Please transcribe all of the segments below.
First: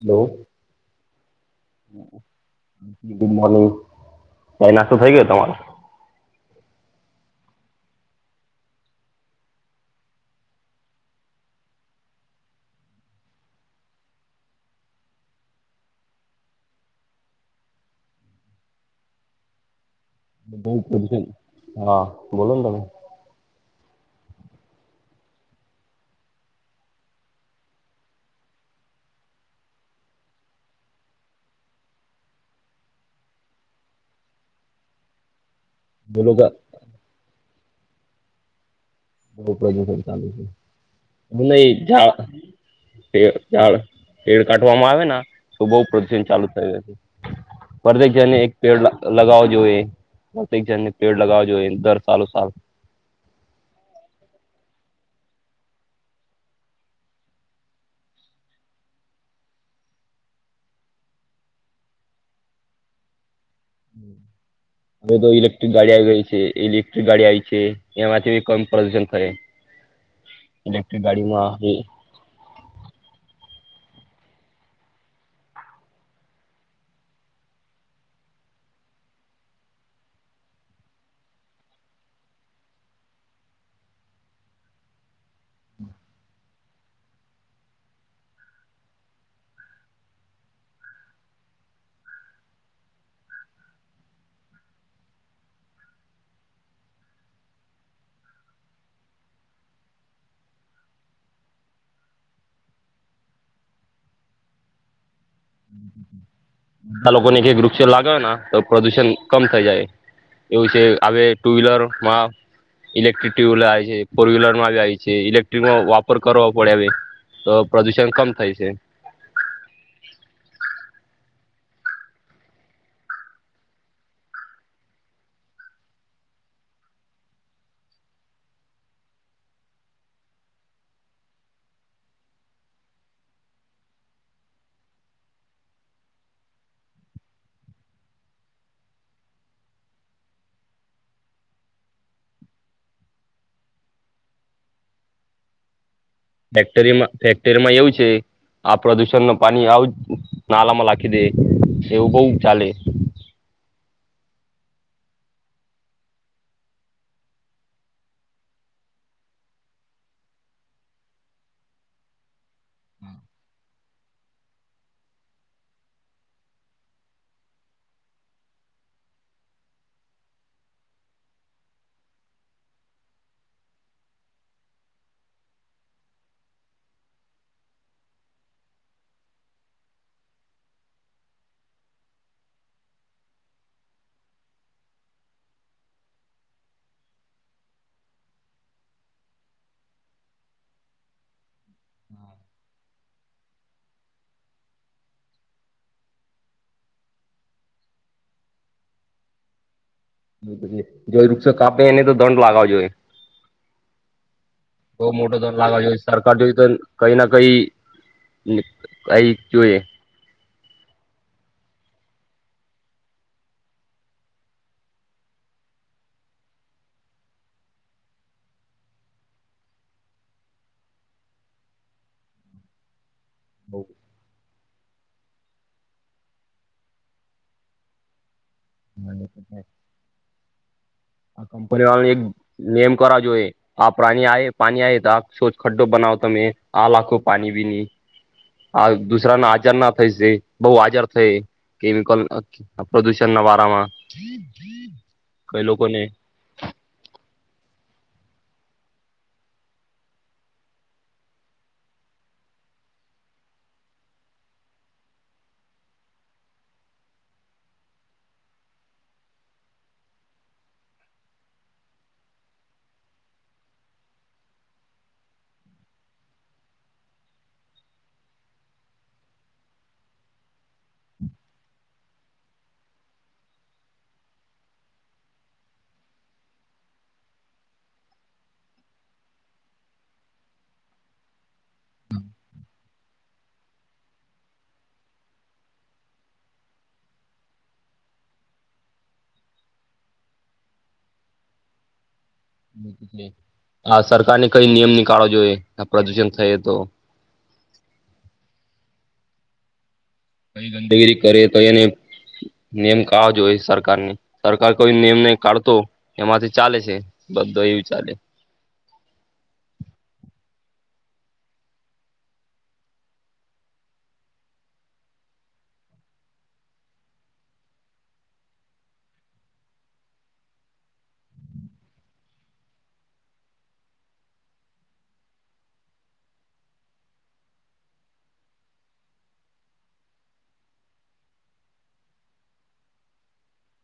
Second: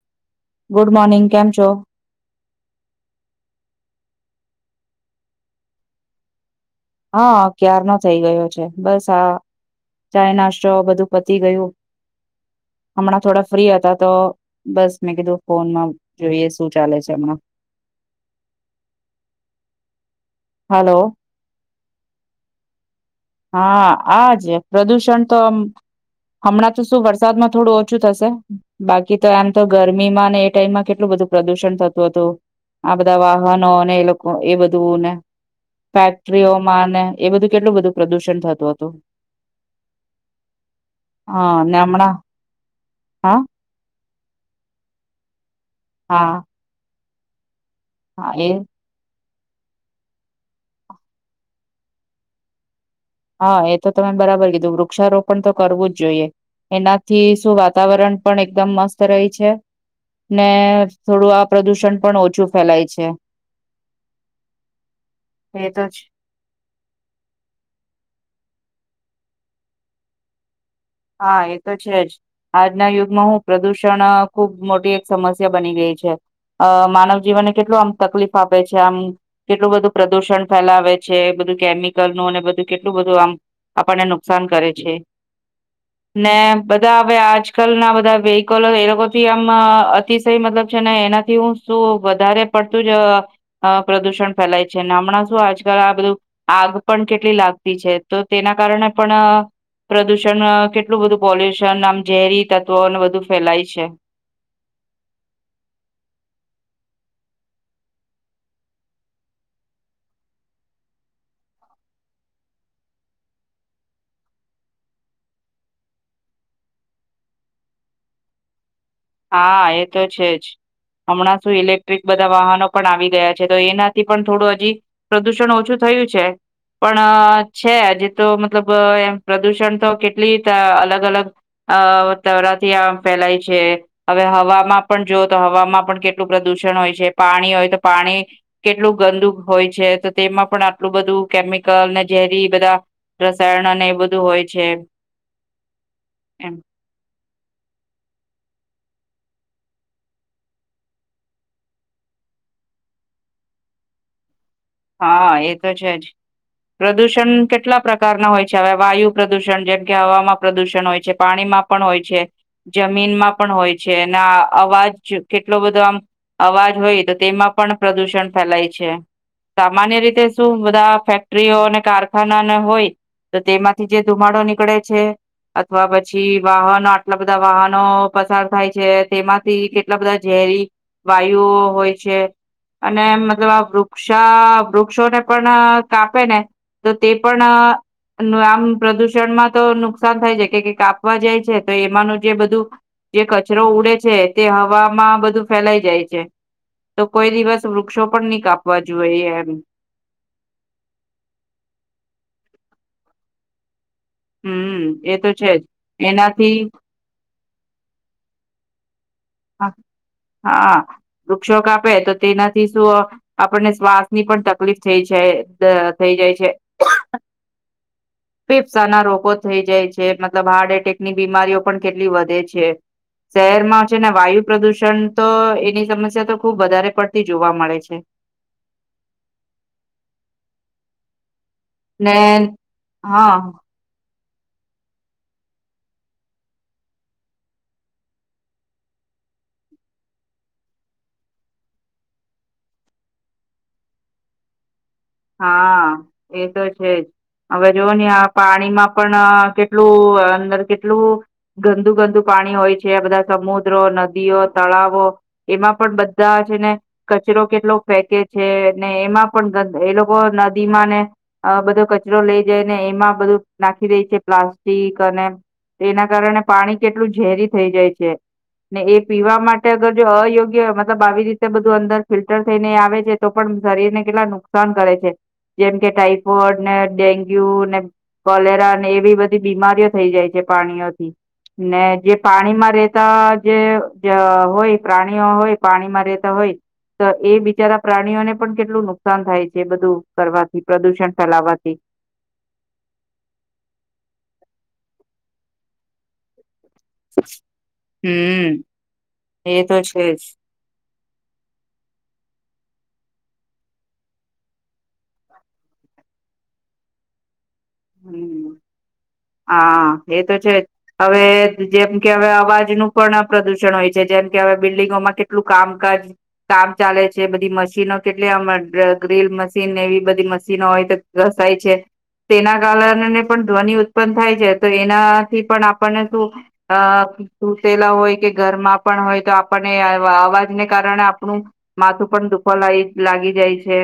Hello good morning કેમ છો? [unintelligible] Hello, કઈ નાસ્તો થઇ ગયો તમારો? હા ક્યારનો થઈ ગયો છે. બસ આ ચાય નાસ્તો બધું પતી ગયું. હમણાં થોડા ફ્રી હતા તો બસ મેં કીધું ફોનમાં જોઈએ શું ચાલે છે હમણાં--? બધા હલો ઉપર છે હા બોલો ને તમે હા આજ પ્રદુષણ તો હમણાં તો શું વરસાદમાં થોડું ઓછું થશે બાકી તો એમ તો ગરમીમાં ને એ ટાઈમમાં કેટલું બધું પ્રદુષણ થતું હતું આ બધા વાહનો અને એ લોકો એ બધુંને બોલો કા ફેક્ટરીઓમાં અને એ બધું કેટલુંધું પ્રદુષણ થતું હતું બ ચુ છે ન હા ને હમણાં હા પેડ કાઢવામાં આવે તો બહ પ્રન હા ચાલુ થય છે હા પર્દેખને એ એક પેડ લગાવો જોઈએ પ્રત્યક જણ ને પેડ લગાવવા જોઈએ દર સાાલો સાર હા એ તો તમે બરાબર કીધું વૃક્ષારોપણ તો કરવું જ જોઈએ એનાથી શું વાતાવરણ પણ એકદમ મસ્ત રહે છે ને થોડું આ પ્રદુષણ પણ ઓછું ફેલાય છે હવે તો એ ઇલેક્ટ્રિક તો ગાડી આવી ગઈ છે ઇલેક્ટ્રિક ગાડી આવી છે એમાંથીી કમ પ્રદૂશન કરે હા એ તો છે જ આજના યુગમાં હું પ્રદૂષણ ખુબ મોટી એક સમસ્યા બની ગઈ છે અ માનવ જીવનને કેટલું આમ તકલીફ આપે છે આમ કેટલું બધું પ્રદુષણ ફેલાવે છે બધું કેમિકલ નું અને બધું કેટલું બધું આમ આપણને નુકસાન કરે છે ને બધા હવે આજકાલના બધા વેહકલો એ લોકોથી આમ અતિશય મતલબ છે ને એનાથી હું શું વધારે પડતું જ પ્રદુષણ ફેલાય છે હમણાં શું આજકાલ આ બધું આગ પણ કેટલી લાગતી છે તો તેના કારણે પણ પ્રદુષણ કેટલું બધું પોલ્યુશન આમ ઝેરી તત્વોને બધું ફેલાય છે બધા લોકોને કક વૃક્ષો લાગે તો પ્રદુષણ કમ થઈ જાય એવું છે હ ટુ વ્હીલરમાં ઇલેક્ટ્રિક ટુ વ્હીલર આવે છે ફોર વ્હીલરમાં આવી આવે છે ઇલેક્ટ્રિકો વાપર કરવો પડે આવે તો પ્રદુષણ કમ થાય છે હા એ તો છે જ હમણાં શું ઇલેક્ટ્રિક બધા વાહનો પણ આવી ગયા છે તો એનાથી પણ થોડું હજી પ્રદુષણ ઓછું થયું છે પણ છે હજ તો મતલબ એમ પ્રદુષણ તો કેટલી અલગ અલગ અ તરાથી આ ફેલાય છે હવે હવામાં પણ જોઓ તો હવામાં પણ કેટલું પ્રદુષણ હોય છે પાણી હોય તો પાણી કેટલું ગંદુ હોય છે તો તેમાં પણ આટલું બધું કેમિકલ ને ઝેરી બધા રસાયણ અને એ બધું હોય છે એમ ફેક્ટરીમાં ફ તેરમાં એવું છે આ પ્રદુષણ ન પાણી આવું જ નાલામાં લખી દે એવું બહ ચાલે હા એ તો છે જ પ્રદુષણ કેટલા પ્રકારના હોય છે હવે વાયુ પ્રદુષણ જેમ કે હવામાં પ્રદુષણ હોય છે પાણીમાં પણ હોય છે જમીનમાં પણ હોય છે અને અવાજ કેટલો બધો આમ અવાજ હોય તો તેમાં પણ પ્રદુષણ ફેલાય છે સામાન્ય રીતે શું બધા ફેક્ટરીઓ અને કારખાનાને હોય તો તેમાંથી જે ધુમાડો નીકળે છે અથવા પછી વાહનો આટલા બધા વાહનો પસાર થાય છે તેમાંથી કેટલા બધા ઝેરી વાયુઓ હોય છે અને મતલબ આ વ વૃક્ષા વૃક્ષોને પણ કાપે ને તો તે પણ આમ પ્રદુષણમાં તો નુકસાન થાય જાય કે કાપવા જાય છે તો એમાંનું જે બધું જે કચરો ઉડે છે તે હવામાં બધું ફેલાઈ જાય છે તો કોઈ દિવસ વૃક્ષો પણ નહી કાપ જોએ એમ બલકુલ જો વૃક્ષ કાપેને તો દંડ લાગાવજોએ હમ બહ એ તો મોટો છે ધોડ લાવવા જોઈએ જ સરકાર એનાથી જોઈ તો હા કઈ ના કઈ કઈ હા જોઈએ હા વૃક્ષોક આપે તો તેનાથી શું આપણને શ્વાસની પણ તકલીફ થઈ જાય થઈ જાય છે ફેફસાના રોગો થઈ જાય છે મતલબ હાર્ટ એટેકની બીમારીઓ પણ કેટલી વધે છે શહેરમાં વાયુ પ્રદૂષણ તો એની સમસ્યા તો ખુબ વધારે પડતી જોવા મળે છે હ આ કંપની વાળાની ને એક નેમ કરવા હા જોઈએ આ પ્રઇ પા પાણી આવે તો આ સો ખડ્ડો બનાવ તમે આ લખો પાણી બીની આ દુસરા ના આજાર ના થાયશે બહ આજાર થાય કેમિકલ પ્રદુષણ ના વારામાં કઈ હા લોકોને હા એ તો છે જ હવે જોવ ને આ પાણીમાં પણ કેટલું અંદર કેટલું ગંદુ ગંદુ પાણી હોય છે બધા સમુદ્રો નદીઓ તળાવો એમાં પણ બધા છે ને કચરો કેટલો ફેંકે છે ને એમાં પણ એ નદીમાં ને બધો કચરો લઈ જાય ને એમાં બધું નાખી દે છે પ્લાસ્ટિક અને એના કારણે પાણી કેટલું ઝેરી થઈ જાય છે ને એ પીવા માટે અગર જો અયોગ્ય મતલબ આવી રીતે બધું અંદર ફિલ્ટર થઈને આવે છે તો પણ શરીર ને કેટલા નુકસાન કરે છે જેમ કે ટાઈફોઇડ ને ડેન્ગ્યુ ને કલેરા ને એવી બધી બીમારીઓ થઈ જાય છે પ્રાણીઓથી ને જે પાણીમાં રેતા જે હોય પ્રાણીઓ હોય પાણીમાં રેતા હોય તો એ બિચારા પ્રાણીઓને પણ કેટલું નુકસાન થાય છે કરવાથી પ્રદૂષણ ફેલાવાથી હ સરકારને કઈ નિયમ નીિકળો જોઈએ પ્રદુષણ થઈ તો હમ એ તો છે જ કઈ ગંદગીરી કરે તો એને નેમ કવાજ હોય સરકારની સરકાર કોઈ નેમ ન કાઢતો એમાંથી ચાલે છેધ તો એવું ચાલે હમ હા એ તો છે હવે જેમ કે હવે અવાજનું પણ પ્રદુષણ હોય છે જેમ કે હવે બિલ્ડીંગોમાં કેટલું કામકાજ કામ ચાલે છે બધી મશીનો કેટલીમ ગ્રીલ મશીન એવી બધી મશીનો હોય તો ઘસાય છે તેના કારણને પણ ધ્વનિ ઉત્પન થાય છે તો એનાથી પણ આપણને શું અ સુૂતેલા હોય કે ઘરમાં પણ હોય તો આપણને અવાજને કારણે આપણું માથું પણ દુખો લ લાગી જાય છે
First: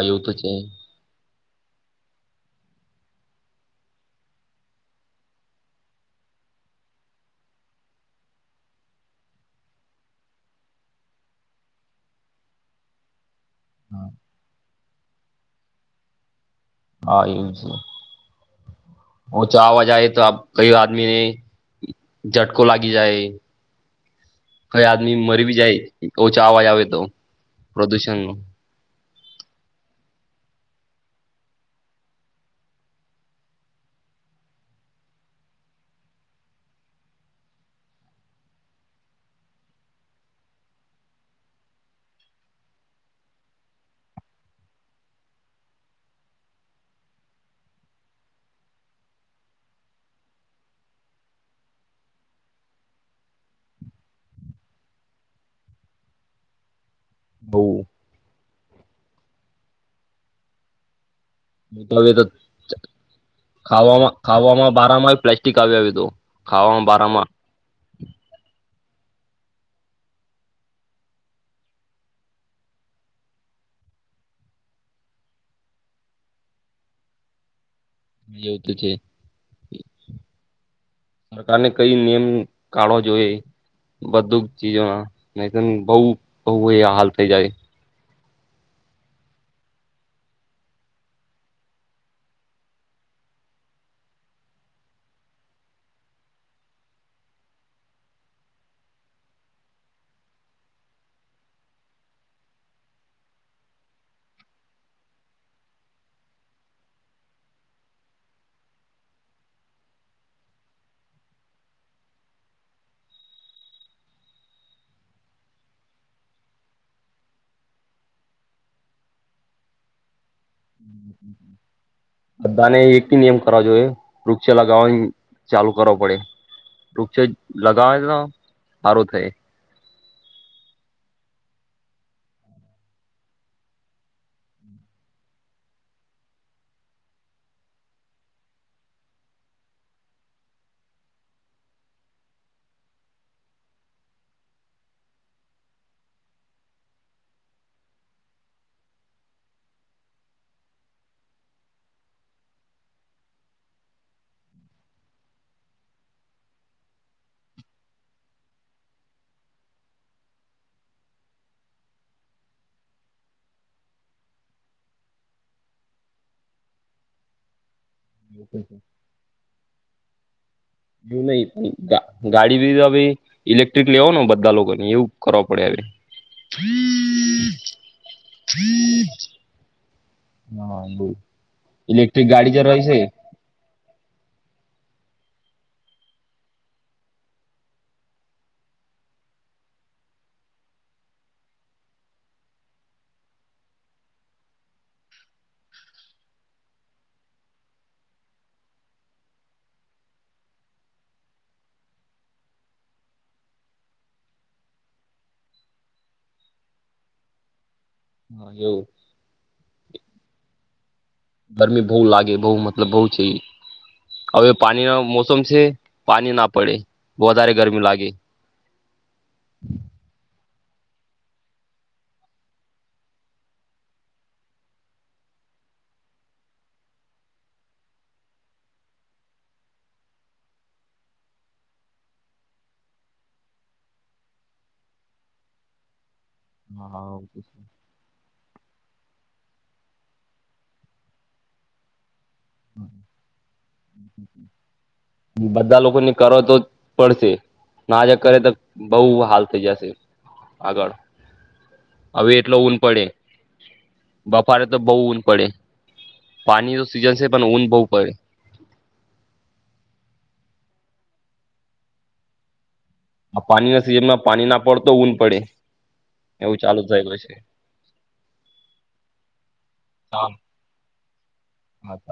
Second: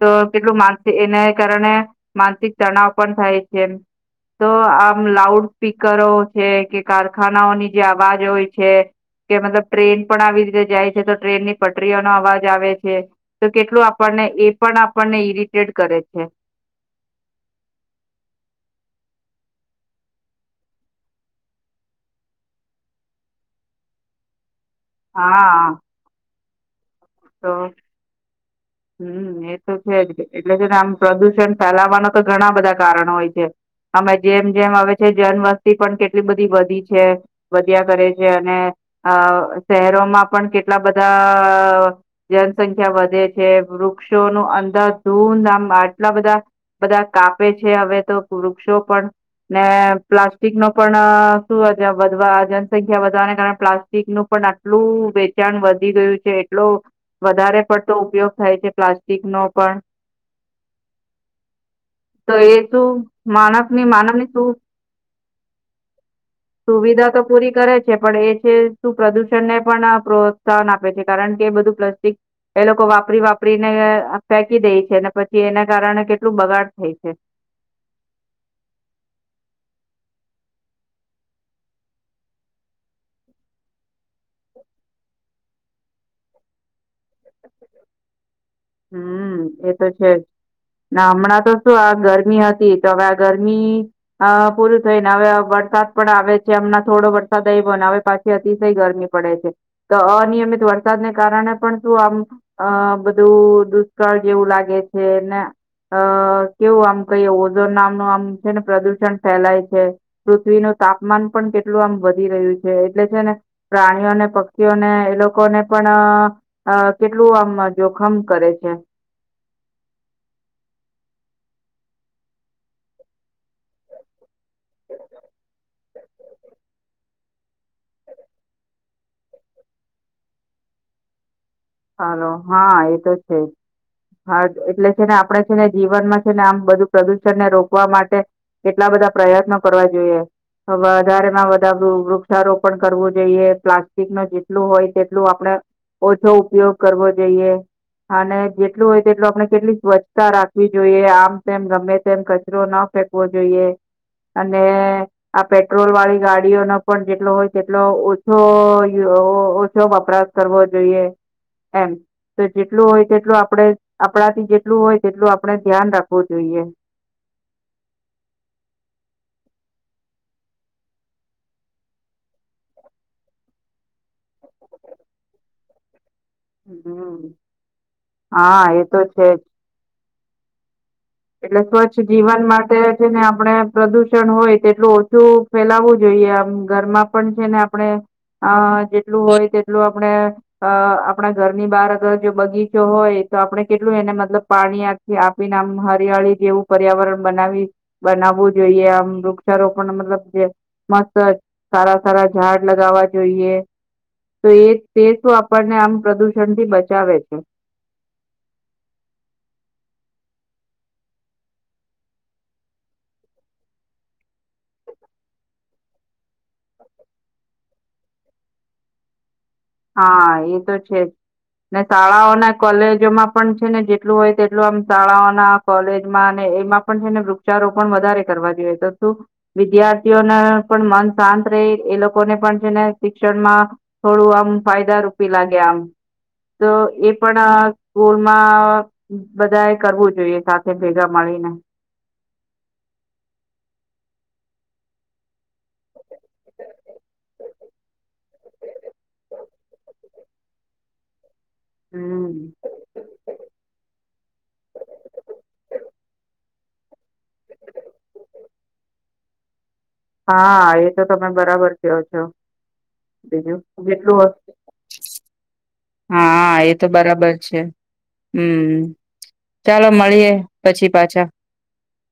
તો કેટલું માગ છે એને કારણે માનસિક તણાવ પણ થાય છે એમ તો આમ લાઉડ સ્પીકરો છે કે કારખાનાઓની જે અવાજ હોય છે કે મતલબ ટ્રેન પણ આવી રીતે જાય છે તો ટ્રેનની પટરીઓનો અવાજ આવે છે તો કેટલું આપણને એ પણ આપણને ઈરિટેટ કરે છે હા એવું છે હ તો આવાજાય તો કઈ આદમીને ઝટકો લાગી જાય કઈ આદમી મરી બી જાય ાવાજ આવે તો ઓ પ્રદુષણ નો હમ એ તો કેે એટલે છેને આમ પ્રદુષણ ફેલાવાનો તો ઘણ બધા કારણો હોય છે અમે જેમ જેમ આવે છે જન વસ્તી પણ કેટલી બધી વધી છે વધ્યા કરે છે અને આ શહેરોમાં પણ કેટલા બધા જનસંખ્યા વધે છે વૃક્ષોનું અંદર ધૂંધ આમ આટલા બધા બધા કાપે છે હવે તો વૃક્ષો પણ ને પ્લાસ્ટિક ન પણ શું વધવા જનસંખ્યા વધવાને કારણે પ્લાસ્ટિકનુંું પણ આટલું વેચાણ વધી ગયું છે એટલ વધારે બઉ પડતો ઉપયોગ થાય છે પ્લાસ્ટિક નો પણ તો એ શું માનસની ખાવામાં માનવની સુ ખાવામાં બારામાં પ્લાસ્ટિક આવી આવ્યું હતું ખાવામાં સુવિધા તો બારામાં પૂરી કરે છે પણ એ છે પ્રદૂષણ ને પણ પ્રોત્સાહન આપે છે કારણ કે બધું પ્લસ એ લોકો વાપરી વાપરીને ફેંકી દે છે ને પછી એને કારણે કેટલું બગાડ થઈ છે એવું તો છે સરકારને કઈ નિયમ કાઢવો જોઈએ બધું ચીજો ના ન બહ બહ એ હાલ થઈ જાય હમ એ તો છે જ હમણાં તો શું આ ગરમી હતી તો હવે આ ગરમી પૂરું થઈને હવે વરસાદ પણ આવે છે હમણા થોડો વરસાદ આવ્યોને હવે પાછી અતિશય ગરમી પડે છે તો અનિયમિત વરસાદને કારણે પણ શું આમ અ બધું દુષ્કળ જેવું લાગે છે ને અ કેવું આમ કહીએ ઓઝો નામનું આમ છે ને પ્રદુષણ ફેલાય છે પૃથ્વીનું તાપમાન પણ કેટલું આમ વધી રહ્યું છે એટલે છે ને પ્રાણીઓને પક્ષીઓને એ લોકોને પણ કેટલું આમ જોખમ કરે છે [inaudible] બધાને એકથી નિયમ કરવા જોઈએ વૃક્ષ લગાવવાની ચાલુ કરો પડે વૃક્ષ લગાવે તો સારું થાય હાલો હા એ તો છે હા એટલે છે ને આપણે છે ને જીવનમાં છે ને આમ બધું પ્રદુષણને રોકવા માટે કેટલા બધા પ્રયત્નો કરવા જોઈએ વધારેમાં વધારે વૃક્ષારોપણ કરવું જોઈએ પ્લાસ્ટિક ન જેટલું હોય તેટલું આપણે ઓછો ઉપયોગ કરવો જોઈએ અને જેટલું હોય તેટલ આપણે કેટલી સ્વચ્છતા રાખવી જોઈએ આમ તેમ ગમે તેમ કચરો ન ફેકવો જોઈએ અને આ પેટ્રોલ વાળી ગાડીઓનો પણ જેટલો હોય તેટલો ઓછો ઓછો વપરાશ કરવો જોઈએ એમ તો જેટલું હોય તેટલું આપણે આપણાથી જેટલું હોય તેટલું આપડણે ધ્યાન રાખવું જોઈએ જો નહી ગાડી બી ઇલેક્ટ્રિક લેવો ને બધા લોકોને એવું કરવા પડે હવે હમ હા એતો છેજ હા એવું એટલે સ્વચ્છ ઇલેક્ટ્રિક જીવન ગાડી જે માટે રહી છે ને આપણે પ્રદૂષણ હોય તેટલું ઓછું ફેલાવવું જોઈએ આમ ઘરમાં પણ છે ને આપણે અ જેટલું હોય તેટલું આપણે આપણા ઘરની બહાર અગર જો બગીચો હોય તો આપણે કેટલું એને મતલબ પાણી આથી આપીને આમ હરિયાળી જેવું પર્યાવરણ બનાવી બનાવવું જોઈએ આમ વૃક્ષારોપણ મતલબ મસ્ત સારા સારા ઝાડ લગાવવા જોઈએ. તો એ તે શું આપણને આમ પ્રદુષણ થી બચાવે છે. હા એવું ગરમી બઉ લાગે બઉ મતલબ બઉ છે એ અવે પાણી ના મોસમ છે. પાણી ના પડે વધારે ગરમી લાગે આ એ તો છે જ ને શાળાઓને કોલેજોમાં પણ છે ને જેટલું હોય તેટલું આમ શાળાઓના કોલેજમાં એમાં પણ હેને વૃક્ષારોપણ વધારે કરવા જોઈએ. તો શું વિદ્યાર્થીઓને પણ મન શાંત રેય એ લોકોને પણ છે ને શિક્ષણમાં થોડું આમ ફાયદા રૂપી લાગ્યા આમ તો હા એ હા. પણ સ્કૂલમાં બધા એ કરવું જોઈએ સાથે ભેગા મળીને. બધા લોકોને કર તો પડશે નાજ કરે તો બઉ હાલ થઈ જશે આગળ અવે હમ એટલો ઊન પડે બફારે તો બઉ ઊન પડે. પાની [unintelligible] સીઝન છે પણ ઊન બઉ પડે. આ એ તો તમે બરાબર કયો છો. આ બીજું પાણીના સિઝનમાં [unintelligible] પાણી ના પડતો ઊન પડે એવું હા એ ચાલુ તો થઈ ગયું બરાબર છે. હમ ચાલો હા મળીએે પછી પાછા હા.